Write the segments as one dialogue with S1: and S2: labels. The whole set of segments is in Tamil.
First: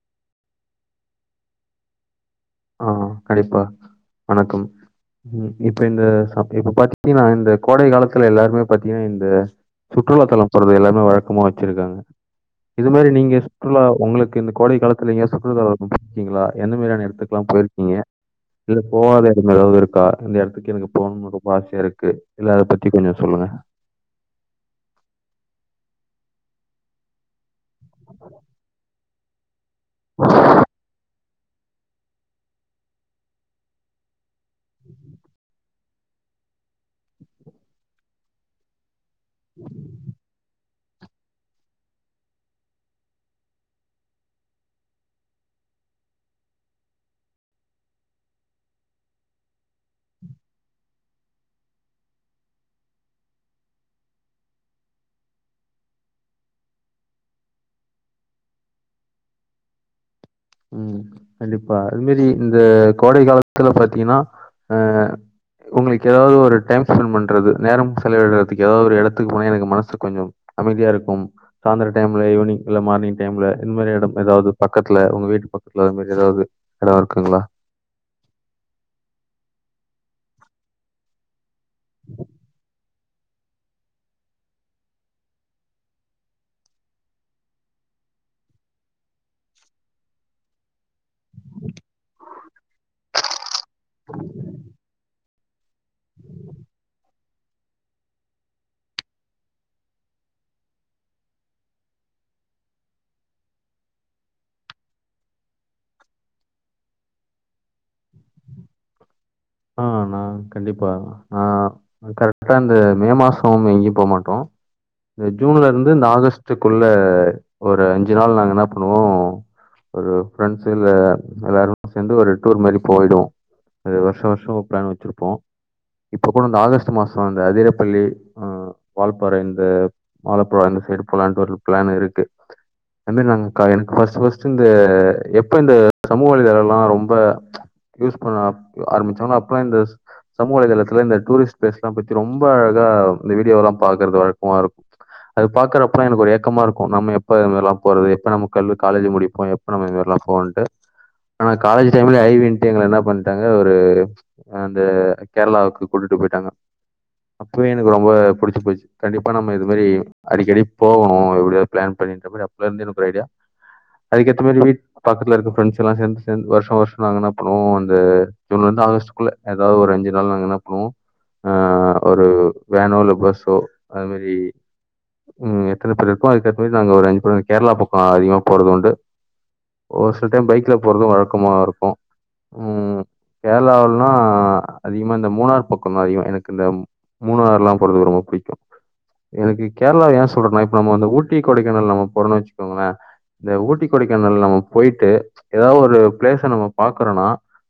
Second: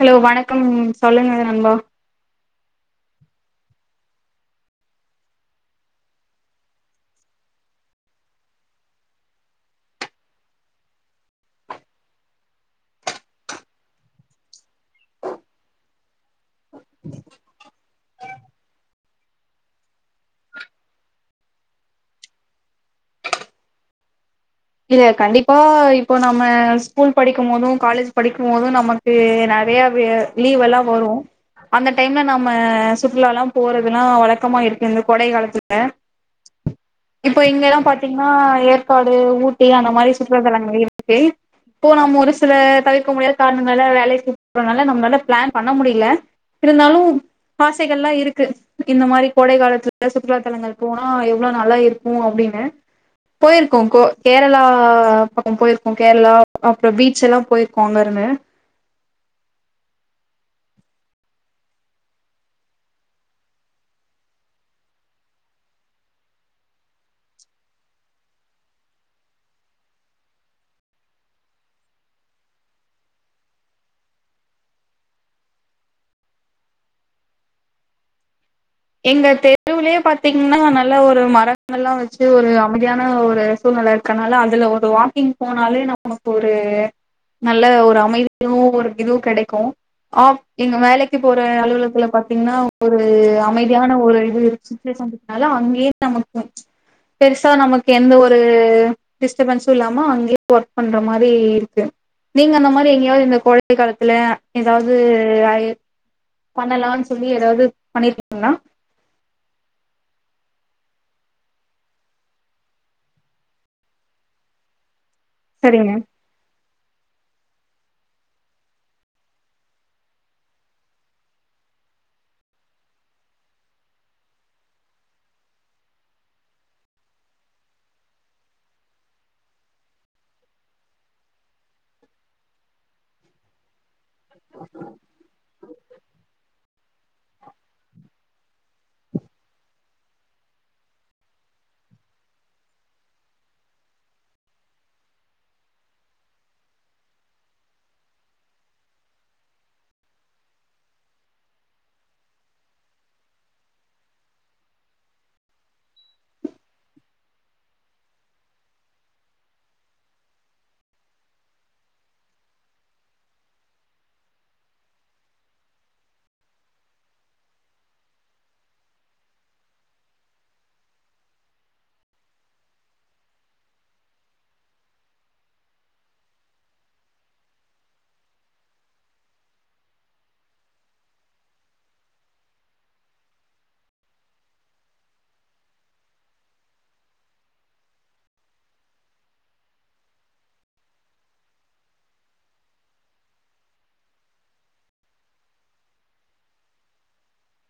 S1: ஹலோ வணக்கம் சொல்லுங்கது நண்பா
S2: ஆ கண்டிப்பா வணக்கம் இப்ப இந்த சம் இப்ப பாத்திங்னா இந்த கோடை காலத்துல எல்லாருமே பாத்திங்கனா இந்த சுற்றுலா தலம் போறது எல்லாமே வழக்கமா வச்சிருக்காங்க இது மாரி நீங்க சுற்றுலா ஒங்களுக்கு இந்த கோடை காலத்துல எங்கயா சுற்றுலா க்கிங்ளா எந்த மாரியான எடத்துக் லா பொயிர்க்கிங்க இல்ல போவாத எடம் ஏதாவ்து இருக்கா இந்த எடத்துக்கு எனக்கு போணுனு ரொம்ப ஆசையா இருக்கு இல்ல அத பத்தி கொஞ்சொ சொல்லுங்க
S1: இர கண்டிப்பா இப்பொ நம்ம ஸ்கூல் படிக்கும் போது காலேஜ் படிக்கும் போது நமக்கு ந டையாவிய லீவெல்லா வரு அந்த டைம்ல நம்ம சுற்றுலாலா போறதுனா வழக் கமா இருக்கு இந்த கொடை காலத்து ல இப்பொ இங்கலா பாத்திங்னா ஏற்காடு ஊட் டி அந்த மாரி சுற்றுலாத்தலங்கள் இருக்கு இப்போ நம்ம ஒரு சில தவிர்க்க முடியாத காரணங்களால வேலைக்கு போறனால நம்ளால பிளான் பண்ண முடியல இருந்தாலு ஆசைகள்லா இருக்கு இந்த மாரி கோடை காலத்துல சுற்றுலாத்தலங்கள் போனா எவ்ளோ நல்லா இருக்கு அப்டினு போயிர்க்கோ கோ கேரளா பக்கொ போயிர்க்கோ கேர்ளா அப்றொ பீச்செலா போயிர்க்கோ அங்கருனு
S2: ம் கண்டிப்பா அதுமேரி இந்த கோடை காலத்துல பாத்தீங்கன்னா அ உங்களுக்கு ஏதாவது ஒரு டைம் ஸ்பெண்ட் பண்றது நேரம் செலவிடுறதுக்கு ஏதாவது ஒரு இடத்துக்கு போனா எனக்கு மனசு கொஞ்சம் அமைதியா இருக்கும் சாயந்தர டைம்ல ஈவினிங் இல்ல மார்னிங் டைம்ல இந்த மாரி எடம் ஏதாவது பக்கத்துல உங்க வீட் டுக்கு பக்கத்துல இது மாரி ஏதாவது எடம் இருக்குங்களா
S1: எங்க தெருவுலயே பாத்தீங்கன்னா நல்ல ஒரு மர கள் லா எல்லா வச்சு ஒரு அமைதி மைதியான ஒரு சூழ்நில இருக்கனால அதுல ஒரு வாக்கிங் போனாலே நமக்கு ஒரு நல்ல ஒரு அமைதியு ஒரு இதுவு கெடைக்கு ஆப் எங்க வேலைக்கு போற அலுவலத்துல பாத்தீங்கன்னா ஒரு அமை மைதியான ஒரு இது சுச்சுவேஷன் இருக் அதனால அங்யே நமக்கு பெருசா நமக்கு எந்த ஒரு டிஸ்டர்பன்ஸும் இல்லாமோ அங்கயே ஒர்க் பண்ற மாரி இருக்கு நீங்க அந்த மாரி எங்கேயாவது இந்த கோடை காலத்துல ஏதாவது ஐ பண்ணலானு சொல்லி ஏதாவது பண்ணிருக்கி ங்ளா
S2: ஆ நா கண்டிப்பா ஆ கரெக்டா இந்த மே மாசம் எங்கயு போமாட்டோ இந்த ஜூன்லருந்து
S1: சரிங்க
S2: இந்த ஆகஸ்ட்டு குள்ள ஒரு அஞ்சு நாள் நாங்க என்ன பண்ணுவோ ஒரு பிரண்ட்ஸ் இல்ல எல்லாரு சேந்து ஒரு டூர் மாரி போய்டுவோ அது வருஷா வருஷ ஷோ பிளான் வச்சிருப்போ இப்ப கூட ஆகஸ்டு மாசம் இந்த அதிரப்பள்ளி ஆ வால்பாறை இந்த ஆழப்புளா இந்த சைடு போலான்ட்டு ஒரு பிளான் இருக்கு ஐ மீன் நாங்க க எனக்கு ஃபர்ஸ்ட் ஃபர்ஸ்ட் இந்த எப்ப இந்த சமூக வலைதள ல்லா ரொம்ப யூஸ் பண்ண ஆரம்பிச் சமூகவலைதளத்துல இந்த டூரிஸ்ட் பிளேஸ் எல்லா பத்தி ரொம்ப அழகா இந்த வீடியோல்லா பாக்குறது வழக்கமா இருக்கு அது பாக்குறப்ப எனக்கு ஒரு ஏக்கமா இருக்கு நம்ம எப்ப இந்த மாதிரி எல்லா போறது எப்ப நம்ம கல் காலேஜ் முடிப்போ எப்ப நம்ம இந்த மாதிரில்லா போவோன்ட்டு ஆனா காலேஜ் டைம்ல ஐவின்ட்டு எங்கள என்ன பண்ட்டாங்க ஒரு ஆ அந்த கேரளாவுக்கு கூட்டிட்டு போயிட்டாங்க அப்பவே எனக்கு ரொம்ப புடிச்சு போச்சு கண்டிப்பா நம்ம இது மாரி அடிக்கடி போவோ எப்டியாவது பிளான் பண்ணிட்டு அப்டி அப்பலருந்து எனக்கு ஒரு ஐடியா அதுக்கேத்த மாதி வீட் பக்கத்துல இருக்க ஃப்ரெண்ட்ஸ் எல்லா சேந்து சேந்து வருஷ வருஷோ நாங்க என்ன பண்ணுவோ அந்த ஜூன்ல இருந்து ஆகஸ்ட் குள்ள ஏதாது ஒரு அஞ்சு நாள் நாங்க என்ன பண்ணுவோ அ ஒரு வேனோ இல்ல பஸ்ஸோ அது மாரி ம் எத்தன பேரு இருக்கோ அதுக்கேத்த மாரி நாங்க ஒரு அஞ்சு பேரு கேரளா பக்கோ அதிகமா போறதுண்டு ஒரு சில டைம் பைக்ல போறது வழக்கமா இருக்கு ம் கேரளாவுள மா அதிகமா இந்த மூணார் பக்கோந்தா அதிகமா எனக்கு இந்த மூணார்லா போறது ரொம்ப பிடிக்கு எனக்கு கேரளா ஏ சொல்றேனா இப்ப நம்ம வந்து ஊட்டி கொடைக்கானல் நம்ம போறோனு வச்சுக்கோங்களே இந்த ஊட்டி கொடைக்கானல் நம்ம போயிட்டு ஏதாவது ஒரு பிளேஸ நம்ம பாக்கறோன்னா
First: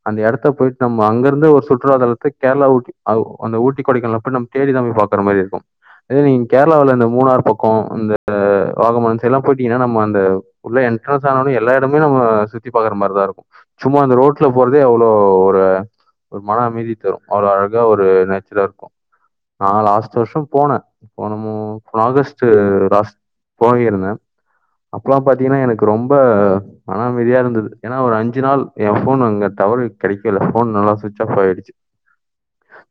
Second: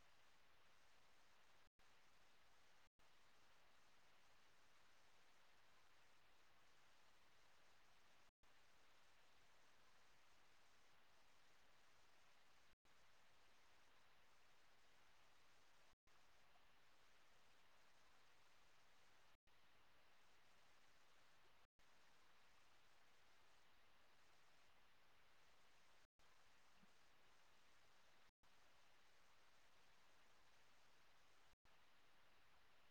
S2: அந்த எடத்த போயிட்டு நம் ம்ம அங்கருந்தே ஒரு சுற்றுலா தலத்த கேரளா ஊட்டி அவ் அந்த ஊட்டி கொடைக்கானல் போய் நம்ம தேடி தா போய் பாக்குற மாரி இருக்கு அதே நீங்க கேரளாவுல இந்த மூணார் பக்கோ இந்த வாகோ அந்த சைடுல போயிட்டீங்கன்னா நம்ம அந்த உள்ள என்ட்ரன்ஸ் ஆனோனே எல்லா இடமே நம்ம சுத்தி பாக்குற மாரிதா இருக்கு சும்மா அந்த ரோட்ல போறதே அவ்ளோ ஒரு ஒரு மன அமைதி தரு அவ்ளோ அழகா ஒரு நேச்சுரா இருக்கு நா லாஸ்ட் வருஷோ போன போன மு ஆகஸ்ட் லாஸ்ட் போகிருந்தே அப்பலா பாத்தீங்கன்னா எனக்கு ரொம்ப மன அமைதியா இருந்தது ஏனா ஒரு அஞ்சு நாள் ஏ ஃபோனு அங்க டவரு கெடைக்கல போன் நல்லா சுவிட்ச் ஆஃப் ஆயிடுச்சி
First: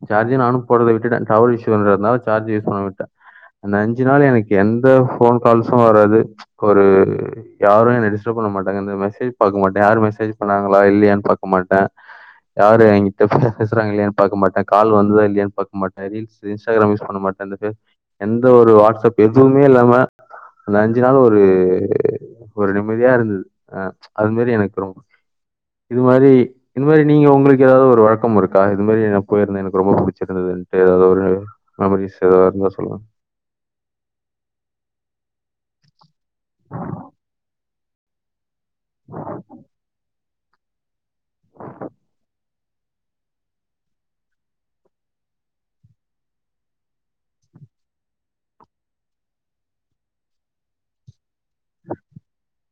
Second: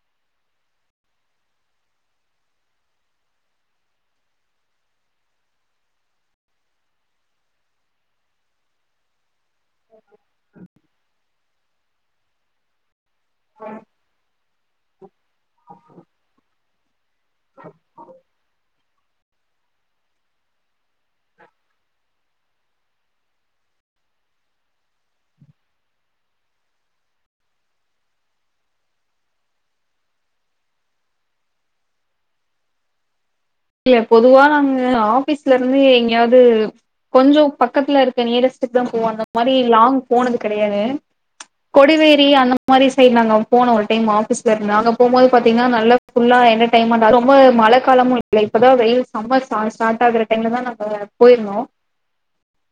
S2: சார்ஜி நானு போட்றத விட்டுட்டே டவர் இஷ்யூ இருந்ததுனால சார்ஜ் யூஸ் பண்ணாம விட்டுட்டே அந்த அஞ்சு நாள் எனக்கு எந்த போன் கால்ஸு வராது ஒரு யாரு என்ன டிஸ்டர்ப் பண்ண மாட்டாங்க இந்த மெசேஜ் பாக்க மாட்டே யாரு மெசேஜ் பண்ணாங்களா இல்லையானு பாக் போமாட்ட யாரு எங்கி ட்ட பேசுறாங்க இல்லயானு பாக்க மாட்ட கால் வந்துதா இல்லயான்னு பாக்க மாட்டே ரீல்ஸ் இன்ஸ்டாகிராம் யூஸ் பண்ண மாட்ட அந்த பேஸ் எந்த ஒரு வாட்ஸ்அப் எதுவுமே இல்லாம அந்த அஞ்சு நாள் ஒரு ஒரு நிம்மதியா இருந்தது ஆ அது மாரி எனக்கு ரொம்ப இது மாரி இது மாரி நீங்க உங் உங்களுக்கு ஏதாவது ஒரு வழக்கம் இருக்கா இது மாரி நா போயிருந்தே எனக்கு ரொம்ப பிடிச்சிருந்ததுன்ட்டு ஏதாவது ஒரு மெமரிஸ் ஏதாவது இருந்தா சொல்லுங்க
S1: இல்ல பொதுவா நாங்க ஆபீஸ்ல இருந்து எங்கயாவது கொஞ்சம் பக்கத்துல இருக்க நியரஸ் த்துக்குதா போவோ அந்த மாரி லாங் போனது கெடையாது கொடிவேரி அந்த மாரி சைடு நாங்க போனோ ஒரு டைம் ஆபீஸ்ல இருந்து நாங்க போம்போது பாத்தீங்கனா நல்லா ஃபுல்லா எண்டர்டெய்ன்மெண்டா ரொம்ப மழை காலமு இல்ல இப்பதா வெயில் சம்மர் ஸ்டா ஸ்டார்ட் ஆகுற டைம்ல தா நாங்க போயிருந்தோ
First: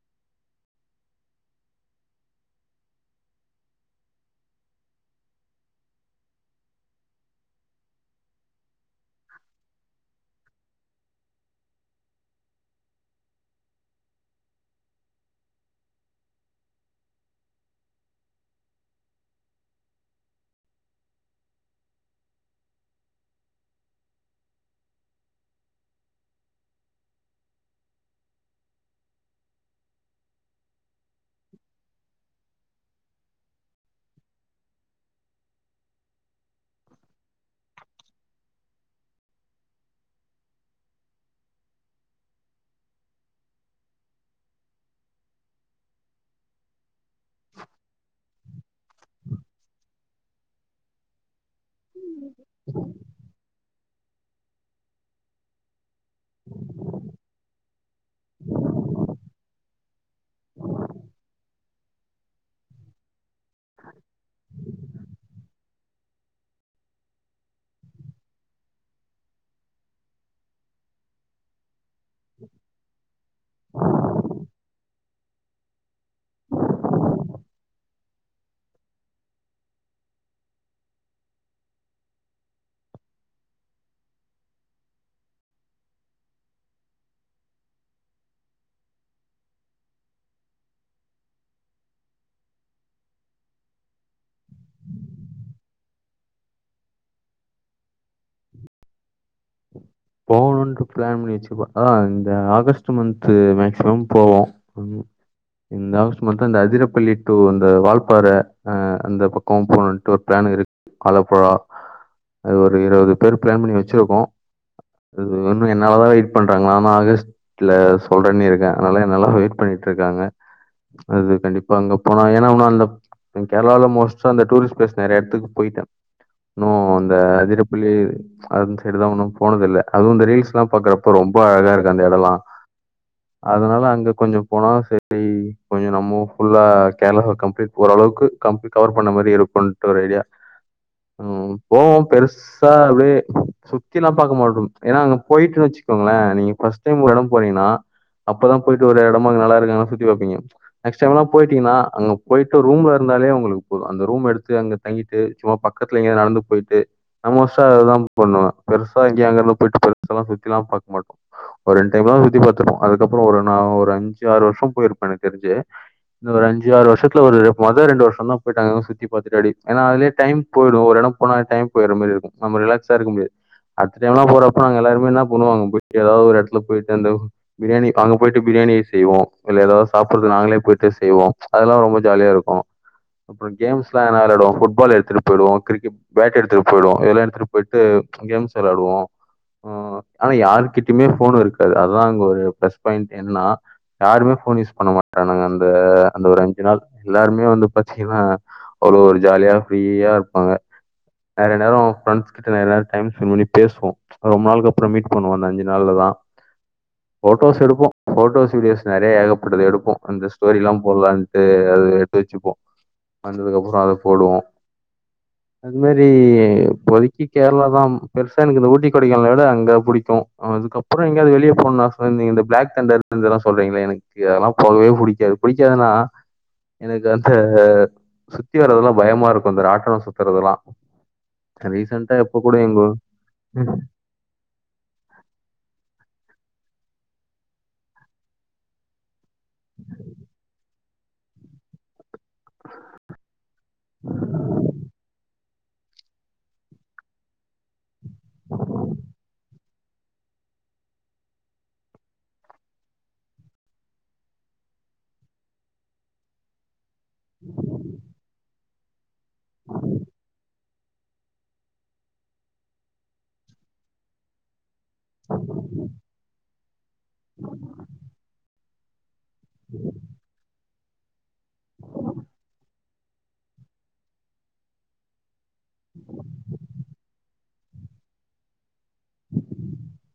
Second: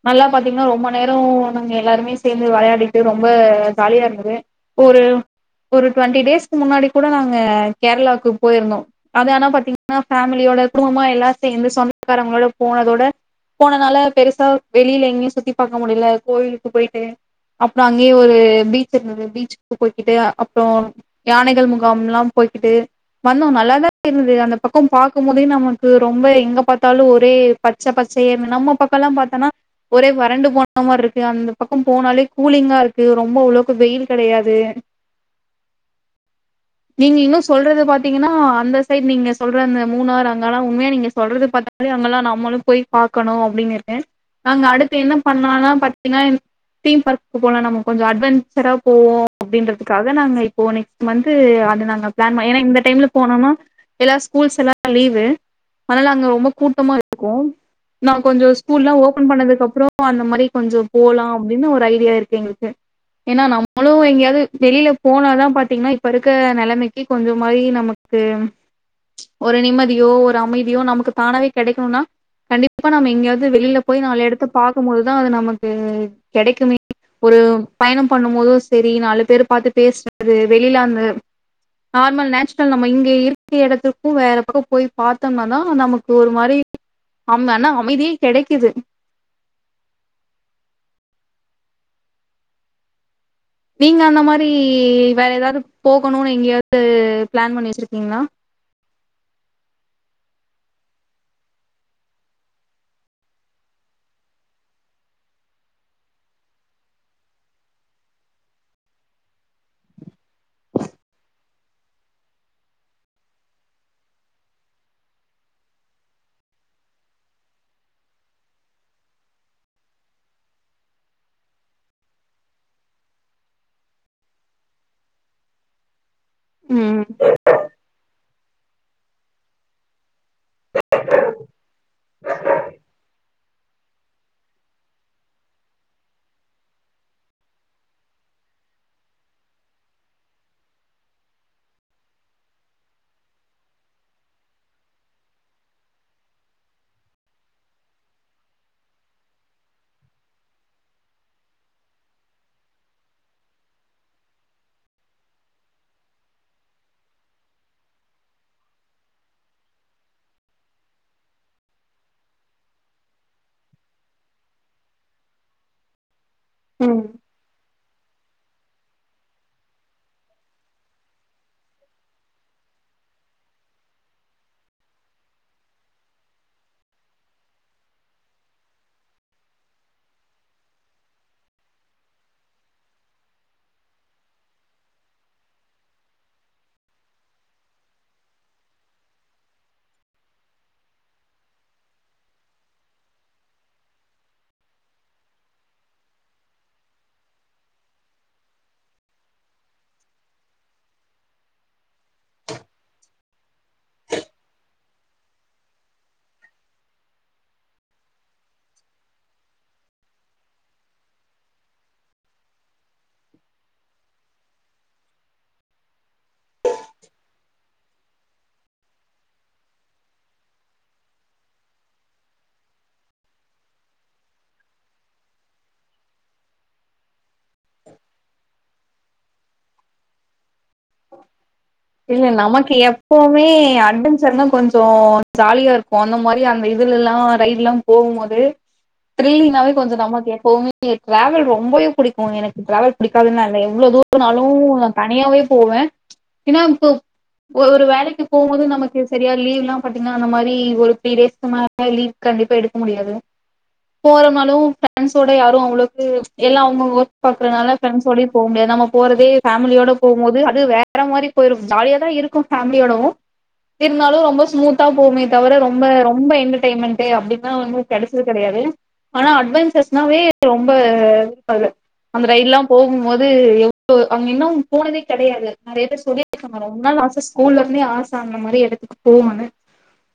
S1: நல்லா பாத்தீங்கன்னா ரொம்ப நேரோ நாங்க எல்லாருமே சேந்து வெளையாடிட்டு ரொம்ப ஜாலியா இருந்துது ஒரு ஒரு ட்வெண்ட்டி டேஸ்க்கு முன்னாடி கூட நாங்க கேரளாவுக்கு போயிருந்தோ அது ஆனா பாத்தீங்கன்னா ஃபேமிலியோட குடும்பமா எல்லா சேந்து சொந்தக்காரங்களோட போனதோட போனனால பெருசா வெளில எங்கயு சுத்தி பாக்க முடியல கோவிலுக்கு போயிட்டு அப்புறோ அங்கேயே ஒரு பீச் இருந்தது பீச்சுக்கு போய்கிட்டு அப்புறோ யானைகள் முகாம்லா போய்கிட்டு வந்தோ நல்லாதா இருந்தது அந்த பக் கோ பாக்கும்போதே நமக்கு ரொம்ப எங்க பாத்தாலு ஒரே பச்ச பச்சேர்னு நம்ம பக்கல்லா பாத்தோன்னா ஒரே வறண்டு போன மாரி இருக்கு அந்த பக்கோ போனாலே கூலிங்கா இருக்கு ரொம்ப அவ்ளோக்கு வெயில் கெடையாது நீங்க இன்னு சொல்றது பாத்தீங்கன்னா அந்த சைடு நீங்க சொல்ற அந்த மூணார் அங்கல்லா உண்மையா நீங்க சொல்றத பாத்தாலே அங்கல்லா நம்மளு போய் பாக்கணு அப்பிடின்னு நாங்க அடுத்து என்ன பண்ணலானா பாத்தீஙகனானா தீம் பார்க் போலா நம்ம கொஞ்சோ அட்வென்சரா போவோ அப்டின்றதுக்காக நாங்க இப்போ நெக்ஸ்ட் மந்து அந்த நாங்க ப்ளான் ப ஏனா இந்த டைம்ல போனோனா எல்லா ஸ்கூல்ஸ் எல்லா லீவு அத்னால அங்க ரொம்ப கூட்டமா இருக்கோ நா கொஞ்சோ ஸ்கூல்லா ஓபன் பண்ணதுக்கு அப்புறோ அந்த மாரி கொஞ்சோ போலா அப்டினு ஒரு ஐடியா இருக்கு எங்களுக்கு ஏனா நம்மளு எங்கயாவ்து வெளில போனாதா பாத்தீங்ன்னா இப்ப இருக்க நெலமைக்கு கொஞ்சு மாரி நமக்கு ச்ச ஒரு நிம்மதியோ ஒரு அமைதியோ நமக்கு தானவே கெடைக்கணுனா கண்டிப்பா நம்ம எங்கயாவ்து வெளில போய் நாலு எடத்த பாக் கும் போதுதா அது நமக்கு கெடைக்குமே ஒரு பயணம் பண்ணும் போது செரி நாலு பேர பாத்து பேசுறது வெளில அந்த நார்மல் நேச்ரல் நம்ம இங்க இருக் க எடத்துக்கோ வேற பக்கோ போய் பாத்தம்னா தா நமக்கு ஒரு மாரி அம ஆனா அமைதி கெடைக்குது நீங்க அந்த மாரி வேற எதாவ்து போகணுனு எங்கயாவ்து ப்ளான் பண்ணி வெச்சிருக்கீங்ளா
S2: போகணுன்டு ப்ளான் பண்ணி வெச்சுருக்கோ ஆனா இந்த ஆகஸ்ட்டு மந்த்து மேக்சிமம் போவோ ம் இந்த ஆகஸ்ட்டு மந்த்து அந்த அதிரப்பள்ளி டூ அந்த வால்பாற அ அந்த பக்கோ போணுன்ட்டு ஒரு ப்ளான் இருக் ஆலப்புழா அது ஒரு இருவது பேரு ப்ளான் பண்ணி வெச்சிருக்கோ அது ஒன்னு என்னால தா வெய்ட் பண்றாங்க நானு ஆகஸ்ட்ல சொல்றேன் இருக்கே அதனால என்னால வெய்ட் பண்ணிட் இருக்காங்க அது கண்டிப்பா அங்க போனா ஏன்னா ஒன்னு அந்த கேரளாவ்ல மோஸ்ட்டா அந்த டூரிஸ்ட் ப்ளேஸ் நெற எடத்துக் போய்ட்டே னோ
S1: ம்
S2: அந்த அதிரப்பள்ளி அந்த சைடுலா உன்னோ போனதில்ல அதுவு இந்த ரீல் ஸ்லா பாக்குறப்ப ரொம்ப அழகா இருக்கு அந்த எடலா அதனால அங்க கொஞ்சோ போனா செரி கொஞ்சோ நம்மோ ஃபுல்லா கேர்ளாவ கம்ப்ளீட் ஓரளவுக்கு கம்ப்ளீட் கவர் பண்ண மாரி இருக்கோன்டு ஒரு ஐடியா உம் போவோ பெருசா அப்டே சுத்திலா பாக்க மாட்டோ ஏனா அங்க போய்ட்டு வச்சுக்கோங்களே நீங்க ஃபஸ்ட் டைம் ஒரு எடோ போரீங்கன்னா அப்பதா போய்ட்டு ஒரு எடமா நல்லா இருக்க எடல அங்க சுத்தி பாப்பீங்க நெக்ஸ்ட் டைம்லா போயிட்டீங்கன்னா அ அங்க போய்ட்டு ரூம்ல இருந்தாலே உங்களுக் போது அந்த ரூம் எடுத்து அங்க தங்கிட்டு சும்மா பக்கத்துல எங்கயாது நடந்து போய்ட்டு நா மோஸ்டா அதுதா பண்ணுவே பெருசா இங்கே அங்கலா போய்ட்டு பக்கத்துலலா சுத்திலா பாக்க மாட்டோ ஒரு ரெண்டு டைம்லா சுத்தி பாத்திருப்போ அதுக்கப்புறோ ஒரு நா ஒரு அஞ்சு ஆறு வருஷோ போயிருப்பே எனக்கு தெரிஞ்சே இந்த ஒரு அஞ்சு ஆறு
S1: ம்
S2: வர்ஷத்துல ஒரு [unintelligible] டே ரெண்டு வருஷ தா போய்ட்டு அங்கங்க சுத்தி பாத்துட்டு அப்டி ஏனா அதிலியே டைம் போய்டு ஒரு எடோ போனா டைம் போய்டு நம்ப ரிலாக்ஸா இருக்க முடியாது அட்த்தது எங்கனா போறப் அப்புறோ நாங்க எல்லாருமே இன்னா பண்ணுவோ ஏதாவ்து ஒரு எட்த்ல போய்ட்டு அந்த உ பிரியாணி அங்க போய்ட்டு பிரியாணி செய்வோ இல்ல ஏதாது சாப்பிற்து நாங்ளே போய்ட்டு செய்வோ அதெல்லா ரொம்ப ஜாலியா இருக்கு அப்றோ கேம்ஸ் ல்லா எல்லாரு விளாடுவோ ஃபுட்பால் எட்த்துட்டு போய்டுவோ கிரிக்கெட் பேட் எடுத்துட்டு போய்டுவோ இதெல்லா எடுத்துட்டு போய்ட்டு ச்ச் கேம்ஸ் விளயாடுவோ ஆ ஆனா யாருகிட்ம்மே ஃபோனு இருக்காது அதுதா அங்க ஒரு ப்ளஸ் பாயிண்ட் என்னனா யாருமே ஃபோன் யூஸ் பண்ண மாட்டன்னுங்க அந்த அந்த ஒரு அஞ்சு நாள் எல்லாருமே வந்து பாத்தீங்ன்னா ஒரு ஒரு ஜாலியா ஃப்ரீயா இருப்பாங்க நெறய நேரோ ஃப்ரெண்ஸ் கிட்ட நெற நேரோ டைம் ஸ்பென் பண்ணி பேசுவோ ப்றோ மீட் பண்ணுவோ அந்த அஞ்சு நாள்லெல்லா ஃபோட்டோஸ் எடுப்போ ஃபோட்டோஸ் வீடியோஸ் நெறைய ஏகப்பட்டது எடுப்போ அந்த ஸ்டோரி எல்லா போட்லான்ட்டு அது எட்த்து வெச்சிப்போ வந்ததுக்கு அப்புறோ அத போடுவோ அது மாரி இ இப்போதிக்கி கேர்ள தா பெருசா எனக்கு இந்த ஊட்டி கொடைக்கானல விட அங்க புடிக்கு அதுக்கப்பறோ எங்யாது வெளியே போணுனா [unintelligible] இந்த ப்ளாக் தண்டர் இது எல்லா சொல்றீங்லே எனக்கு அதெல்லா போகவே புடிக்காது பிடிக்காதுன்னா எனக்கு அந்த ஆ சுத்தி வரதெல்லா பயமா இருக்கு இந்த ராட்னோ சுத்தறதுதெல்லா
S1: இல்ல நமக்கு எப்போவ்மே ஏ அட்வெஞ்சர்னா கொஞ்சோ ஜாலியா இருக்கு அந்த மாரி அங்க இரு அதுலெல்லா ரைட் ல்லா போகும் போது த்ரில்லிங்னாவே கெஞ்சோ நமக்கு எப்போமே ட்ராவல் ரொம்போவே புடிக்கு எனக்கு ட்ராவல் பிடிக்காதுன்னா இல்ல எவ்ளோ தூர நாளு நா தனியாவே போவே ச்ச் ஏன்னா இப்ப ஒரு வேலைக் போம்போது நமக்கு செரியா லீவ்ல்லா பாத்தீங்ன்னா அந்த மாரி ஒரு த்ரீ டேஸ்க்கு மேலே லீவ் கண்டிப்பா எடுக்க முடியாது போறம்னாலு ஃப்ரெண்ஸோட யாரு அவ்ளோக்கு ச்ச் எல்லா அவ்ங்கவ் ஒர்க் பாக்றனால ஃப்ரெண்ஸோட்யு போ முடியாது நம்ம போற து ஃபேமிலியோட போம்போது அது வே ற மாரி போய்ரு ஜாலியா தா இருக்கு ஃபேம்லியோடூ இருந்தாலு ரொம்ப ஸ்மூத் தா போவ்மே தவிர ரொம்ப ரொம்ப என்டர்டெய்ன்மெண்ட்டு அப்டின்னா வந்து கெடச்சது கெடயாது ஆனா அட்வென்சஸ் நாவே ரொ ரொம்ப அதுல அந்த ரயில்லா போகும் போது எவ்ளோ அவுங்க இன்னு போனதே கிடையாது நறைய பேர் சொல்லிருக்காங்க ரொம்ப நாள் ஆசிஸ் ஸ்கூல்ல இருந்தே ஆசங்கனு மாரி எடுத்துக்கோ போனே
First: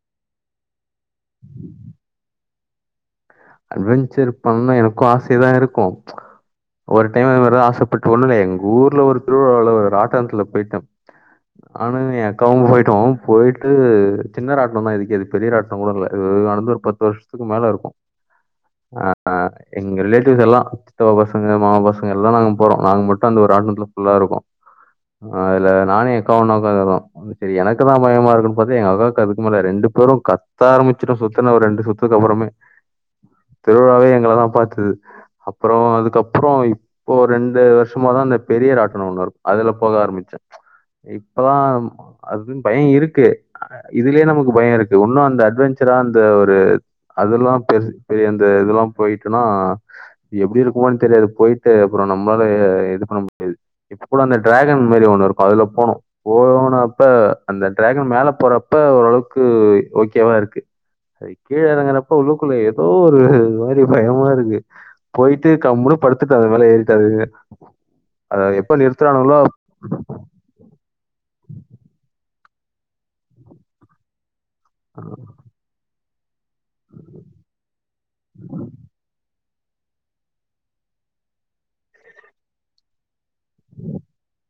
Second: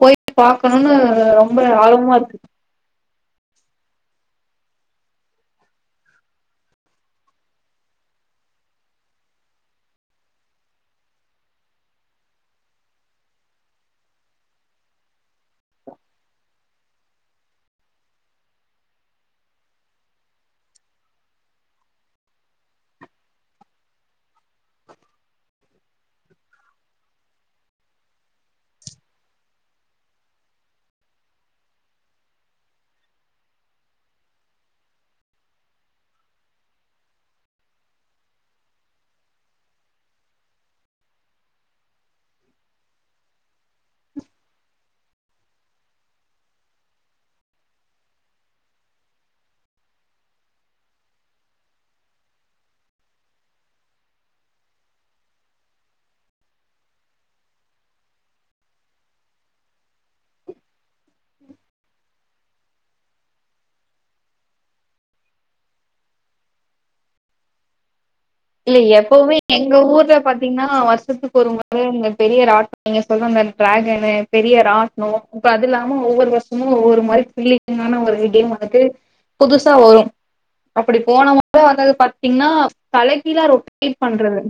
S1: போயிட் பாக்கணும்னு ரொம்ப ஆர்வமா இருக்கு
S2: அட்வெஞ்சர் பண்ண எனக்கோ ஆசையாதா இருக்கோ ஒரு டைம் அதுதா ஆசைப்பட்டோண்ணு வெய் எங்க ஊர்ல ஒரு திருவிழாவல ஒரு ராட்டனத்துல போயிட்ட நானும் என் அக்காவு போயிட்டோ போயிட்டு சின்ன ராட்டனம் தா இதுக்கு அது பெரிய ஆராட்டனோ கூட இல்ல இது நடந்து ஒரு பத்து வருஷத்துக்கு மேல இருக்கோ எங்க ரிலேட்டிவ்ஸ் எல்லா சித்தப்பா பசங்க மாமா பசங்க எல்லா நாங்க போறோ நாங்க மட்டும் அந்த ஒரு ராட்டனத்துல ஃபுல்லா இருக்கோ அதுல நானு எக்காவு ஒண்ணா ஒக்காந்து இருக்கோ சரி எனக்குதா பயமா இருக்குன்னு பாத்த எங்க அக்காவுக்கு அதுக்கு மேல ரெண்டு பேரும் கத்த ஆரம்பிச்சிட்டோ சுத்துன்ன ரெண்டு சுத்துக்கு அப்புறமே திருவிழாவே எங்களதா பாத்துது அப்புறோ அதுக்கப்புறோ இப்போ ரெண்டு வருஷமாதா அந்த பெரிய ராட்டனோ ஒண்ணு இருக் அதுல போக ஆரம்பிச்ச இப்பதா அது பயோ இருக்கு இதுலயே நமக்கு பயோ இருக்கு ஒன்னும் அந்த அட்வெஞ்சரா அந்த ஒரு அதுலா பெர்ஸ் இது எந்த இதுலா போய்ட்டுன்னா எப்டி இருக்குமோ தெரியாது போயிட்டு அப்புறோ நம்மளால எ இது பண்ண முடியாது இப்பக்கூட அந்த டிராகன் மேரியே ஒண்ணு இருக்கோ அதுல போனோ போனோனப்ப அந்த டிராகன் மேல போறப்ப ஓரளவுக்கு ஓகேவா இருக்கு அது கீழே இறங்குறப்ப உள்ளக்குள்ள எப் எதோ ஒரு மாரி பயமா இருக்கு போயிட்டு கம்முன்னு படுத்துட்ட அது மேல ஏறி தலகீழ
S1: இல்ல எப்பவுமே எங்க ஊர்ல பாத்தீங்கன்னா வருஷத்துக்கு ஒரு முறை எங்க பெரிய ராட்னம் நீங்க சொல்ற மாரி ட்ராகனு பெரிய ராட்னம் இப்ப அது இல்லாம நானோ ஒவ்வோர் வருஷமோ ஒவ்வோர் மாரி திரில்லிங்கான ஒரு கேம் வந்துட்டு புதுசா வரோ அப்டி போன மொற வந்தத பாத்தீங்கனா தலக் கீழா ரொட்டேட் பண்றது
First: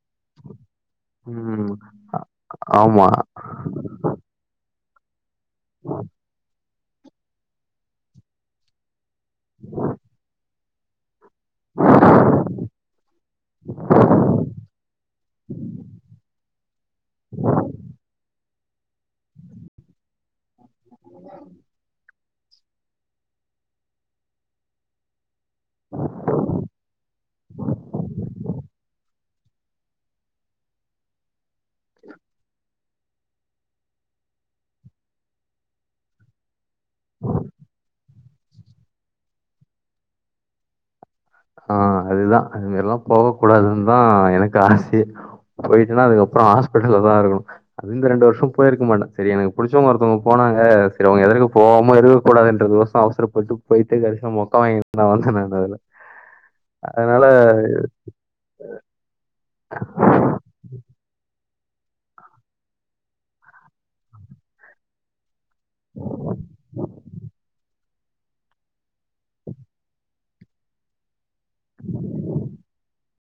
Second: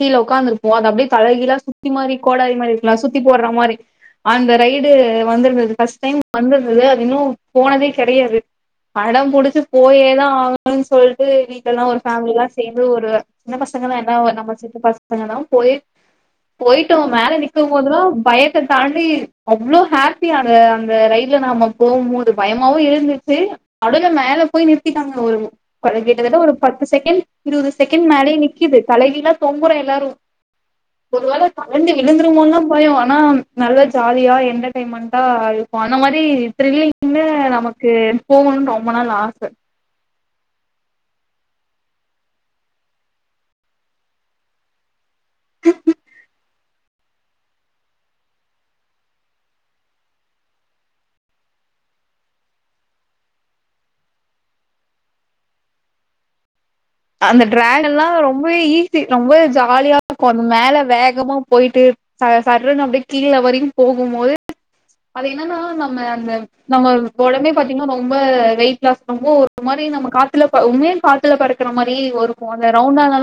S1: கீழ ஒக்காந்துரு ஓ அத அப்டியே தழகீழ
S2: ம்
S1: சுத்தி மாரி கோடரி மாரி இருக்குலா
S2: ஆமா
S1: சுத்தி போடுற மாரி அந்த ரயில் டு வந்திருந்தது ஃபஸ்ட் டைம் வந்திருந் அது இன்னு போனதே கெடையாது படம் புடிச்சு போயேதா ஆக னோ சொல் அப்டியே வீட்டெல்லா ஒரு ஃபேமிலியா ஓடுவே ஒரு சின்ன பசங்கா என்ன நம்ம சின்ன பசங்கலா போய் போயிட்டோ மேல நிக்கோ போதல்லா பய நேத்து தான் அப்டி அவ்ளோ ஹாப்பியா அந்த அந்த ரயில்ல நாம போமோது பயமாவு இருந்துச்சு அப்டியே அத மேல போய் நிறுத்திட்டாங்க ஒரு ஒருகிட்ட தட்ட ஒரு பத்து செகண்ட் இருபது செகண்ட் மேலேயே நி்க்கிது தல கீழா தொங்குறோ எல்லாரோ ஒருவேள கழண்டு விழுந்துருமோலா ய ஆனா நல்லா ஜாலியா என்டர்டெயன்மெண்டா இருக்கோ அந்த மாரி த்ரில்லிங்னு நமக்கு போகணும்னு ரொம்ப நாள் ஆச
S2: ஆ அதுதா அது எல்லா போக கூடாதுந்தா எனக்கு ஆசயே போயிட்டனா அதுக்கப்றோ ஆஸ் பிட்டலதா இருக்கனோ அதுந்து ரெண்டு வருஷோ போயிருக்க மாட்ட சரி எனக்கு புடிச்சவுங்க ஒருத்தவுங்க போனாங்க சரி அவுங்க எதுற்க போவாம இருக்க கூடாதுண்ட்றதுக்கோசோ அவசரப்பட்டு போயிட்டு கடைசில மொக்க வாங்கிட்டு தா வந்தேனா அதுல அதனால
S1: அந்த ட்ராகன்லா ரொம்ப ஈஸி ரொம்ப ஜாலியா இருக்கு அந்த மேல வேகமா போயிட்டு ச சர்ருன்னு அப்டியே கீழே வரைக்கு போகும்போது அதை என்னன்னா நம்ம அந்த நம்ம ஒடம்பே பாத்திங்னா நம்ப ரொம்ப வெயிட் லாஸ் பண்ணும்போ ஒரு மாரி நம்ம காத்துல உண்மயா காத்துல பறக்க ற மாரி இருக்கு அந்த ரவுண்டானாலா